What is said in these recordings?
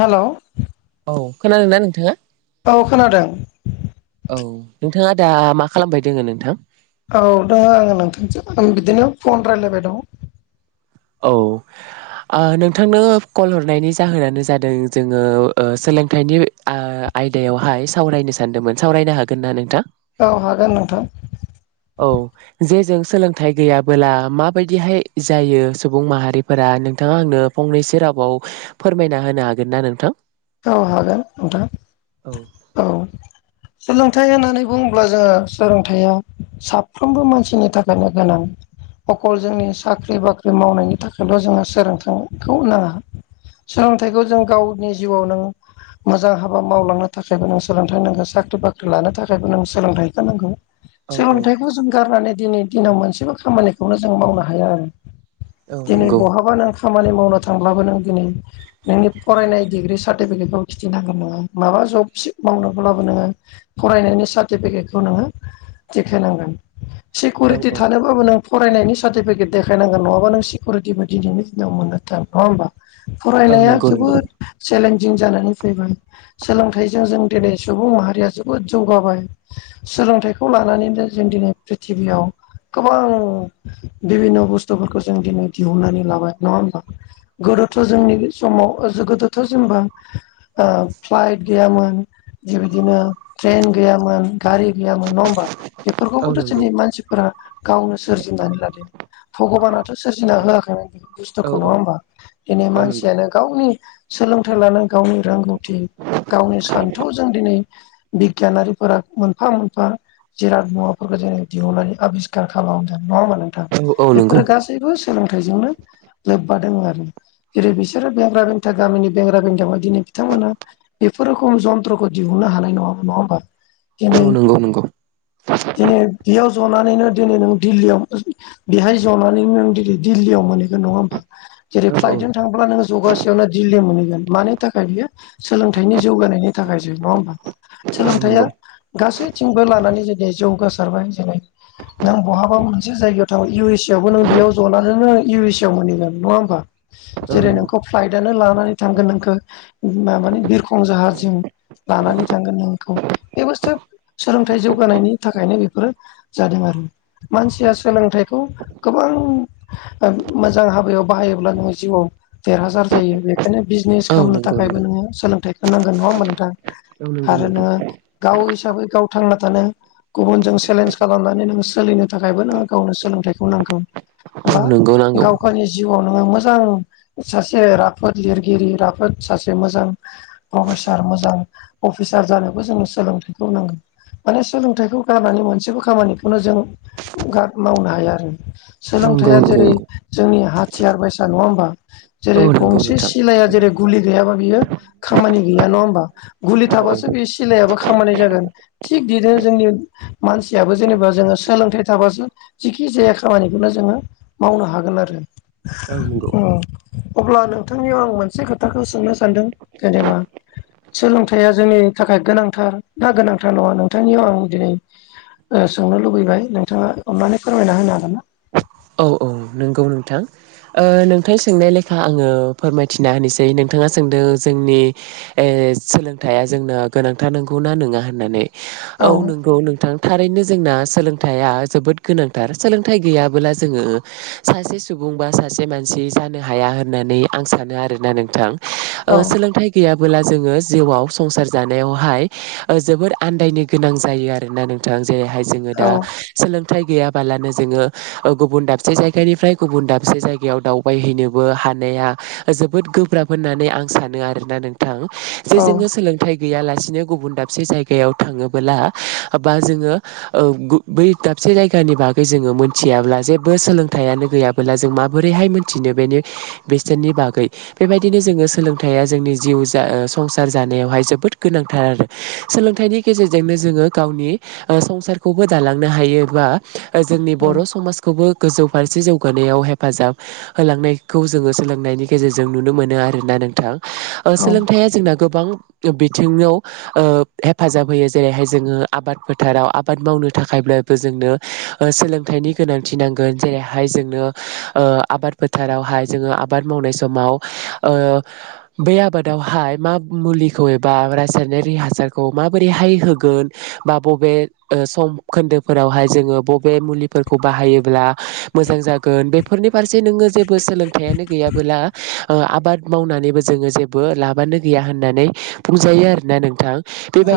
हेल' औ खोनादों नोंथाङा औ खोनादों औ नोंथाङा दा मा खालामबाय दोङो नोंथां? औ दङ आङो नोंथांसै आं बिदिनो फन राय्लायबाय दङ। औ ओ नोंथांनो कल हरनायनि जाहोनानो जादों जोङो ओ सोलोंथाइनि आ आयदायावहाय सावरायनो सानदोंमोन सावरायनो हागोन ना नोंथां? औ हागोन नोंथां। औ जे जों सोलोंथाइ गैयाबोला माबायदिहाय जायो सुबुं माहारिफोरा दा नोंथाङा आंनो फंनैसो रावाव फोरमायना होनो हागोन ना नोंथां। औ हागोन औ नोंथां औ नथाय होननानै बुङोब्ला जोङो सोलोंथाइया साफ्रोमबो मानसिनि थाखायनो गोनां अखल जोंनि साख्रि बाख्रि मावनायनि थाखायल' जों सोंलोंथाइखौ नाङा सोलोंथाइखौ जों गावनि जिउआव नों मोजां हाबा मावलांनो थाखायबो नों सोलोंथाइ नांगौ साख्रि बाख्रि लानो थाखायबो नों सोलोंथाइखौ नांगौ‌। औ औ सोलोंथाइखौ जों गारनानै दिनै दिनाव मोनसेबो खामानिखौनो जों मावनो हाया आरो औ दिनै नंगौ बहाबा नों खामानि मावनो थांब्लाबो नों दिनै नोंनि फरायनाय डिग्रि सार्टिफिकेटाव खिथिनांगोन नङा माबा जब मावनोब्लाबो नोङो फरायनायनि सार्टिफिके बेखौ नोङो देखाय नांगोन औ सेकिउरिटि औ थानोबाबो नो फरायनायनि सार्टिफिकेट देखायनांगोन नङाबा नों सिकिउरिटिबो दिनैनि दिनाव मोनो थान नङा होमबा? औ फरायनाया नंगौ नंगौ जोबोद चेलेन्जिं जानानै फैबाय सोलोंथाइजों जों दिनै सुबुं माहारिया जोबोद जौगाबाय सोलोंथाइखौ लानानैनो जों दिनै प्रिथिबियाव गोबां बिभिन्न' बुस्थुफोरखौ जों दिनै दिहुननानै लाबाय नङा होमबा गो दोथ' जोंनि समाव गोदोथ' जोंबो ओ फ्लाइट गैयामोन बेबायदिनो ट्रेन गैयामोन गारि गैयामोन नङा होमबा औ बेफोरखौबोथ' नंगौ जोंनि मानसिफोरा गावनो सोरजिनानै लादों। भगबानाथ' सोरजिना होआखैमोन बेफोर औ बुस्थुखौ नङा औ होमबा दिनै औ नंगौ मानसियानो गावनि सोलोंथाइ लानो गावनि रोंगौथि गावनि सान्थौजों दिनै बिगियानारिफोरा मोनफा मोनफा जिराद मुवाफोरखौ जों दिहुननानै आबिस्कखार खालामदोंमोन नङा होमबाला नों थां औ औ नंगौ बेफोरो गासैबो सोलोंथाइजोंनो नों लोबबा दं आरो जेरै बिसोरो [inaudible] गामिनि बेंग्रा बेंगामा दिनै बिथांमोना बेफोर रोखोम जन्थ्रखौ दिहुननो हानाय नङाम नङा होमबा औ दिनै नंगौ नंगौ दिनै बेयाव जनानैनो दिनै नों दिल्लीयाव बेहाय जनानै नों दिनै दिल्लीयाव माने नङा हा जेरै औ औ फ्लाइजों थांब्ला जगा से मोनहगोन मानि थाखाय बियो सोलोंथाइनि जौगानायनि थाखायसो नङा होमबा। औ सोलोंथाइया नंगौ गासैथिंबो लानानै जुदि जौगासारबाय जेनै नों बहाबा मोनसे जायगायाव थाङो इउ एस ए आवबो नों बेयाव जनानै नों इउ एस ए आव मोनहैगोन नङा होनोमबा औ जेरै नंगौ नोंखौ फ्लाइटनो लानानै थांगोन नोंखौ म माने बिरखं जाहारजों लानानै थांगोन नों बेखौ बे बुस्थु सोलोंथाइ जौगानायनि थाखायनो बे फोर जादों आरो मानसिया सोलोंथाइखौ गोबां मोजां हाबायाव बाहायोब्ला जिउआव देरहासार जायो बे खायनो बिजनेस औ खालामनो नंगौ थाखायबो नंगौ नोङो सोलोंथखौ नांग नङा होमबा नोंथां। औ नंगौ आरो नोंथां नोङो गाव हिसाबै गाव थांना थानो गुबुनजों चेलेन्ज खालामनानै नों सोलिनो थाखायबो नों गावनो सोलोंथाइखौ नांगौ औ बा नंगौ नांगौ गाव गावनि जिउआव नोङो मोजां सासे राफोद लिरगिरि राफोद सासे मोजां प्रफेसार मोजां अफिस सार जानोबो जोङो सोलोंथाइखौ नांगोन माने सोलोंथाइखौ गारनानै मोनसेबो खामानिखौनो जों गार मावनो हाया आरो औ सोलों नंगौ थाया नंगौ जेरै नंगौ जोंनि हाथियार बायसा नङा होमबा? औ जेरै नंगौ गंसे नोंथां सिलाया जेरै गुलि गैयाबा बियो खामानि गैया नङा होमबा? गुलि औ औ थाबासो बि सिलायाबो खामानि जागोन थिग दिनो जोंनि मानसियाबो जेनेबा जोङो सोलोंथाइ थाबासो जेखि जाया खामानिखौनो जोङो मावनो हागोन आरो औ नंगौ उम। अब्ला नोंथांनियाव आं मोनसे खोथाखौ सोंनो सानदों जेनेबा सोलोंथाइया जोंनि थाखाय गोनांथार ना गोनांथार नङा नोंथांनियाव आं दिनै सोंनो लुबैबाय नोंथाङा अननानै फोरमायना होनो हागोन ना? औ औ नोंगौ नोंथां। ओ नोंथां सोंनाय लेखा आङो फोरमायथिना होनोसै नोंथाङा सोंदों जोंनि ए सोलोंथाया जोंनो गोनांथार नोंगौ ना नङा होननानै औ नोंगौ नोंथां थारैनो जोंना सोलोंथाइया जोबोद गोनांथार सोलोंथाइ गैयाबोला जोङो सासे सुबुं बा सासे मानसि जानो हाया होननानै आं सानो आरोना नोंथां औ ओ सोलोंथाइ गैया बोला जोङो जिउआव संसार जानायावहाय जोबोद आन्दायनो गोनां जायो आरोना नोंथां जेरैहाय जोङो औ दा सोलोंथाइ गैयाबालानो जोङो गुबुन दाबसे जायगानिफ्राय गुबुन दाबसे जायगायाव दावबायहैनोबो हानाया जोबोद गोब्राब होननानै आं सानो आरोना नोंथां जे औ जोङो सोंलोंथाय गैयालासेनो गुबुन दाबसे जायगायाव थाङोबबोला बा जोङो ओ गु बै दाब मोनसे जायगानि बागै जोङो मोनथियाब ब्ला जेबो सोलोंथाइआनो गैयाबोला जों माबोरैहाय मिथिनो बेनि बेसेननि बागै बेबायदि बेनो जोङो सोलोंथाइया जोंनि जिउ संसार जानायावहाय जोबोद गोनांथार आरो सोलोंथाइनि गेजेरजोंनो जोङो गावनि ओ संसारखौबो दालांनो हायो बा जोंनि बर' समाज गोजौ फारसे जौगानायाव हेफाजाब होलांनायखौ जोङो सोलोंनायनि गेजेरजों नुनो मोनो आरो ना नोंथां औ सोलोंथाइया जोंना गोबां बिथिङाव ओ हेफाजाब होयो जेरैहाय जोङो आबाद फोथाराव आबाद मावनो थाखायब्ला जोंनो ओ सोलोंथाइनि गोनांथि नांगोन जेरैहाय जोंनो ओ आबाद फोथारावहाय जोङो आबाद मावनाय समाव ओ बै आबादावहाय मा मुलिखौ एबा रासायनारि हासारखौ माबो बेहाय होगोन बा बबे ओ सम खोन्दोफोरावहाय जोङो बबे मुलिफोर खौ बाहायोब्ला मोजां जागोन बेफोरनि फारसे नोङो जेबो सोलोंथाइयानो गैयाबोला ओ आबाद मावनानैबो जोङो जेबो लाबानो गैया होननानै बुंजायो आरोना नोंथां।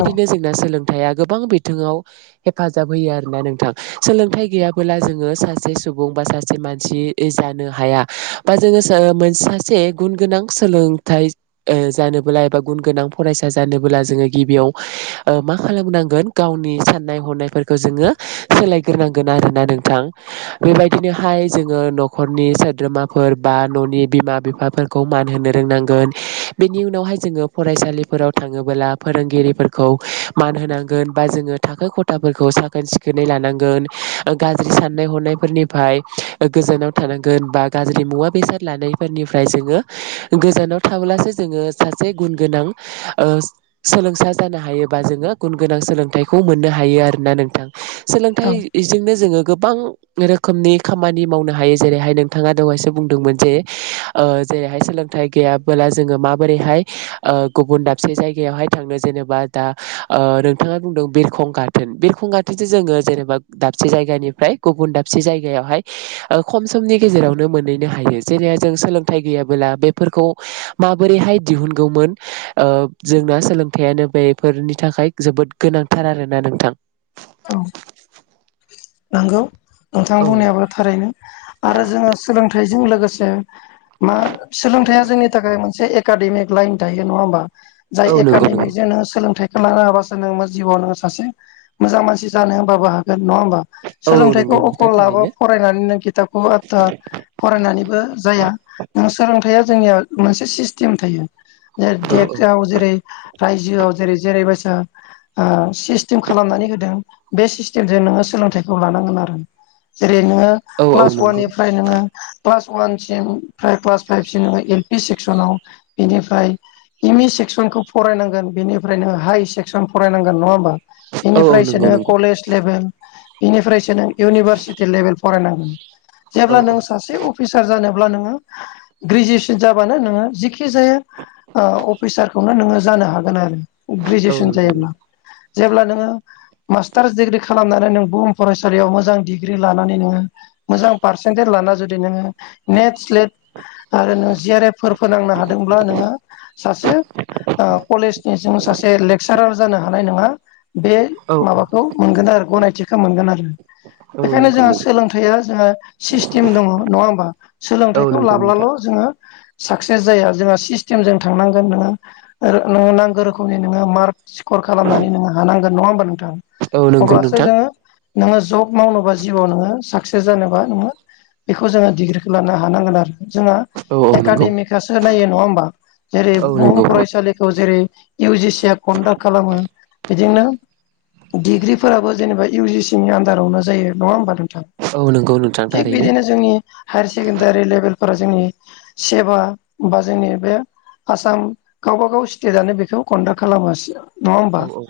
औ जोंना सोलों थाया गोबां बिथोंआव हेफाजाब होायो आरोना नोंथां सोलोंथाइ गैया बोला जोङो सासे सुबुं बा सासे मानसि जानो हाया बा जोङो मोन सासे ए गुन गोनां सोलोंथाइ ओ जानोबोला एबा गुन गोनां फरायसा जानोबोला जोङो गिबियाव मा खालामनांगोन गावनि साननाय हनायफोरखौ जोङो सोलायग्रोनांगोन आरो ना नोंथां बेबायदिनोहाय जोङो न'खरनि सोद्रोमाफोर बा न'नि बिमा बिफ बिफाफोरखौ मान होनो रोंनांगोन बेनि उनावहाय जोङो फरायसालिफोराव थाङोबोला फोरोंगिरि फोरखौ मान होनांगोन बा जोङो थाखो खथाफोरखौ साखोन सिखोनै लानांगोन गाज्रि साननाय हनायफोरनिफ्राय गोजानाव थानांगोन बा गाज्रि मुवा बेसाद लानायफोरनि फ्राय जोङो गोजानाव थाब्लासो जोङो सासे गुन गोनां ओ सोलोंसा जानो हायोबा जोङो गुन गोनां सोलोंथखौ मोननो हायो आरोना नोंथां सोलोंथाय औ गोबां रोखोमनि खामानि मावनो हायो जेरैहाय नोंथाङा दहायसो बुंदोंमोन जे ओ जेरैहाय सोलोंथाइ गैयाबोला जोङो माबोरैहाय ओ गुबुन दाबसे जायगायावहाय थांनो जेनेबा दा ओ नोंथाङा बुंदों बिरखं गार्टेन बिरखं गार्टेन जोङो जेनेबा दाबसे जायगानिफ्राय गुबुन दाबसे जायगायावहाय ओ खम समनि गेजेरावनो मोनहैनो हायो जेरेब जोँ सोलोंथाइ गैयाब्ला बेफोरखौ माबोरैहाय दिहुनगौमोन जोंना सोलोंथायाइयानो बेफोरनि थाखाय जोबोद गोनांथार आरोना नोंथां औ नंगौ नोंथां औ बुंनायाबो थारैनो आरो जोङो सोलोंथाइ जों लोगोसे मा सोलोंथाइया जोंनि थाखाय मोनसे एकाडेमिक लाइन थायो नङा होमबा जाय नंगौ नंगौ एकाडेमिकजों नोङो सोलोंथाइखौ लानो हाबासो नोङो जिउआव नोङो सासे मोजां मानसि जानो होनबाबो हागोन नङा होमबा औ औ सोलोंथाइखौ नंगौ नोंथां अखल लाबो थारैनो फरायनानैनो खिथाबखौ आदथा फरायनानैबो जाया नों सोलों हाया जोंनिया मोनसे सिस्टेम थायो औ औ [unintelligible] आव जेरै रायजोआव जेरै जेरैबायसा सिस्टेम खालामनानै हो दों बेे नोङो सोलोंथायखौ लानो हामारो बे नोङो औ औ क्लास नंगौ वाननिफ्राय नोङो क्लास वसिम क्लास फाइभसिम बा एल बि सेक्सन आव बेनिफ्राय एम इ सेक्सनखौ फरायनांगोन बेनिफ्राय नोङो हाइ सेक्सन फरायनांगोन नङा होमबा औ औ बेनिफ्रायसो नंगौ नों नंगौ कलेज लेभेल बेनिफ्रायसो नों इउनिभारसिटि लेभेल फरायनांगौ औ जेब्ला नों सासे अफिसार जानोब्ला नोङो ग्रेजुवेसन जाबानो नोङो जेखि जाया अफिसारखौनो नोङो जानो हागोन आरो औ ग्रेजुवेसन नंगौ नंगौ जायोब्ला जेब्ला नोङो मास्टार डिग्रि खालामनानै नों बुहुम फरायसालियाव मोजां डिग्रि लानानै नोङो मोजां पारसेन्टेज लाना जुदि नोङो नेट स्लेट आरो नोङो जि आर एफफोर फोनांनो हादोंब्ला नोङो सासे ओ कलेजनिजों सासे लेक्सारार जानो हानाय नङा बे औ माबाखौ मोनगोन आरो गनायथिखौ मोनगोन आरो औ बेखायनो नंगौ जोंहा सोलोंथाइया जोंहा सिस्टेम दङ' नङा होमबा औ सोलोंथाइखौ नंगौ लाब्लाल' नोंथां जों हो साक्सेस जाया जोंहा सिस्टेमजों थांनांगोन नोङो नो नांगौ रोखोमनि नोङो मार्क सिकर खालामनानै हानांगोन नङा होमबा नोंथां औ नंगौ अब्लासो नोंथां जोङो नोङो जब मावनोबा जिउआव नोङो साक्सेस जानोबा नोङो बेखौ जोङो डिग्रिखौ लानो हानांगोन आरो जोंहा औ औ नंगौ एकाडेमिकआसो नायो नङा होमबा जेरै औ बुहुम नंगौ फरायसालिखौ जेरै इउजि सिआ कन्डाक्ट खालामो बिदिनो डिग्रिफोराबो जेनेबा इउ जि सि नि आन्दारावनो जायो नङा होमब औ नंगौ नोंथां थिग थारैनो बिदिनो जोंनि हायार सेकेण्डारि लेभेल फोरा जोंनि सेबा बा जोंनि बे आसाम गावबाागाव स्टेटनो बेखौ कन्डाक्ट खालामो औ औ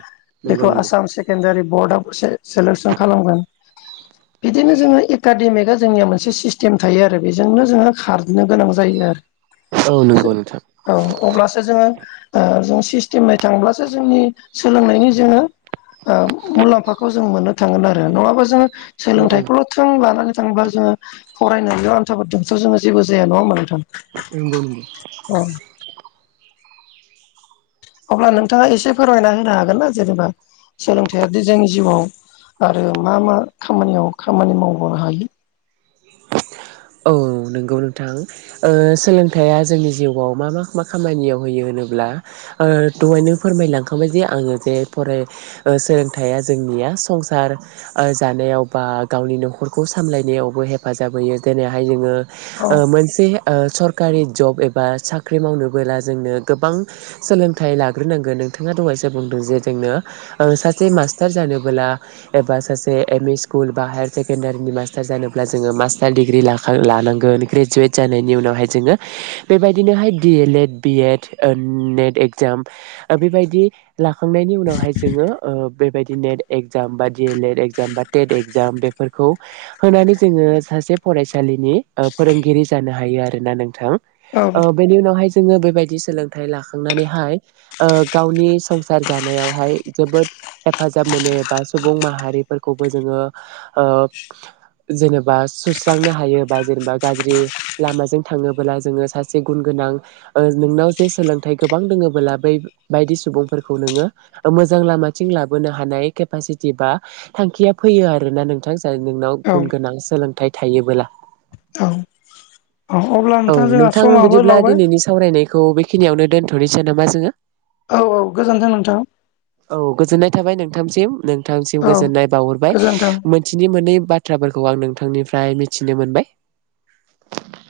बे खौ नंगौ आसाम सेकेण्डारि बर्डआव सेलेकसन खालामगोन बिदिनो जोङो एकाडेमिकआ जोंनिया मोनसे सिस्टेम थायो आरो बेजोंनो जोङो खारनो गोनां जायो औ आरो नंगौ नोंथां औ अब्लासो जोङो ओ जों से सिस्टेमै थांब्लासो जोंनि सोलोंनायनि जोङो मुलाम्फाखौ जों मोननो थांगोन आरो नङाबा जोङो औ औ सोलोंथाइखौल' थं लानानै थांब्ला जोङो फरायनानै आन्थाबदोंथ' जोङो जेबो जाया नङा होमबा नंगौ नंगौ औ अब्ला नोंथाङा एसे फोरमायना होनो हागोन ना जेनेबा सोलोंथायाइआदि जोंनि जिउआव आरो मा मा खामानियाव खामानि मावबोनो हायो औ नंगौ नोंथां ओ सोलोंथाइया जोंनि जिउआव मा मा मा खामानियाव होयो होनब्ला दहायनो फोरमायलांखाबाय जे आङो जे फराय सोलोंथाइया जोंनि मा संसार जानायाव बा गावनि न'खरखौ सामलायनायावबो हेफाजाब होयो दिनैहाय औ जोङो मोनसे सर कारि जब एबा साख्रि मावनोबोला जोंनो गोबां सोलोंथाइ लाग्रोनांगोन नोंथाङा द जे बुंदों जे जोंनो ओ सासे मास्टार जानबोला एबा सासे एमइ स्कुल बा हायार सेकेनदारिनि मासटार जानोब्ला जोङो मास दा डिग्रि लाखां लानांगोन ग्रेजुवेट जानायनि उनावहाय जोङो बेबायदिनोहाय D El Ed B A NET ओ नेट एगजाम ओ बेबायदि लाखांनायनि उनावहाय जोङो ओ बेबायदि नेट एक्जाम बा डि एल ए एक्जाम बा टेट एक्जाम बेफोरखौ होनानै जोङो सासे फरायसालिनि फोरोंगिरि जानो हायो आरोना नोंथां औ बेनि उनावहाय जोङो बेबायदि सोलोंथाइ लाखांनानैहाय ओ गावनि संसार जानायावहाय जोबोद हेफाजाब मोनो एबा सुबुं माहारिफोरखौबो जोङो ओ जेनेबा सुस्रांनो हायोबा जेनेबा गाज्रि लामाजों थाङोब्ला जोङो सासे गुन गोनां ओ नोंनाव जे सोलोंथाइ गोबां दोङोबोला बै बायदि सुबुंफोरखौ नोङो मोजां लामाथिं लाबो हानाय केपासिथि बा थांखिया फैयो आरोना नोंथां नों नोंनाव औ गुन गोनां सोलों थाय थायोबोला औ अ अब्ला औ जोंहा नोंथां समाबो बिदिब्ला लावबाय दिनैनि सावरायनायखौ बेखिनियावनो दोनथ'नोसै नामा जोङो औ औ गोजोन्थों नोंथां औ गोजोननाय थाबाय नोंथांसिम नोंथांसिम औ गोजोननाय बावहरबाय गोजोन्थों। मोनथिनि मोननै बाथ्राफोरखौ आं नोंथांनि फ्राय मिथिनो मोनबाय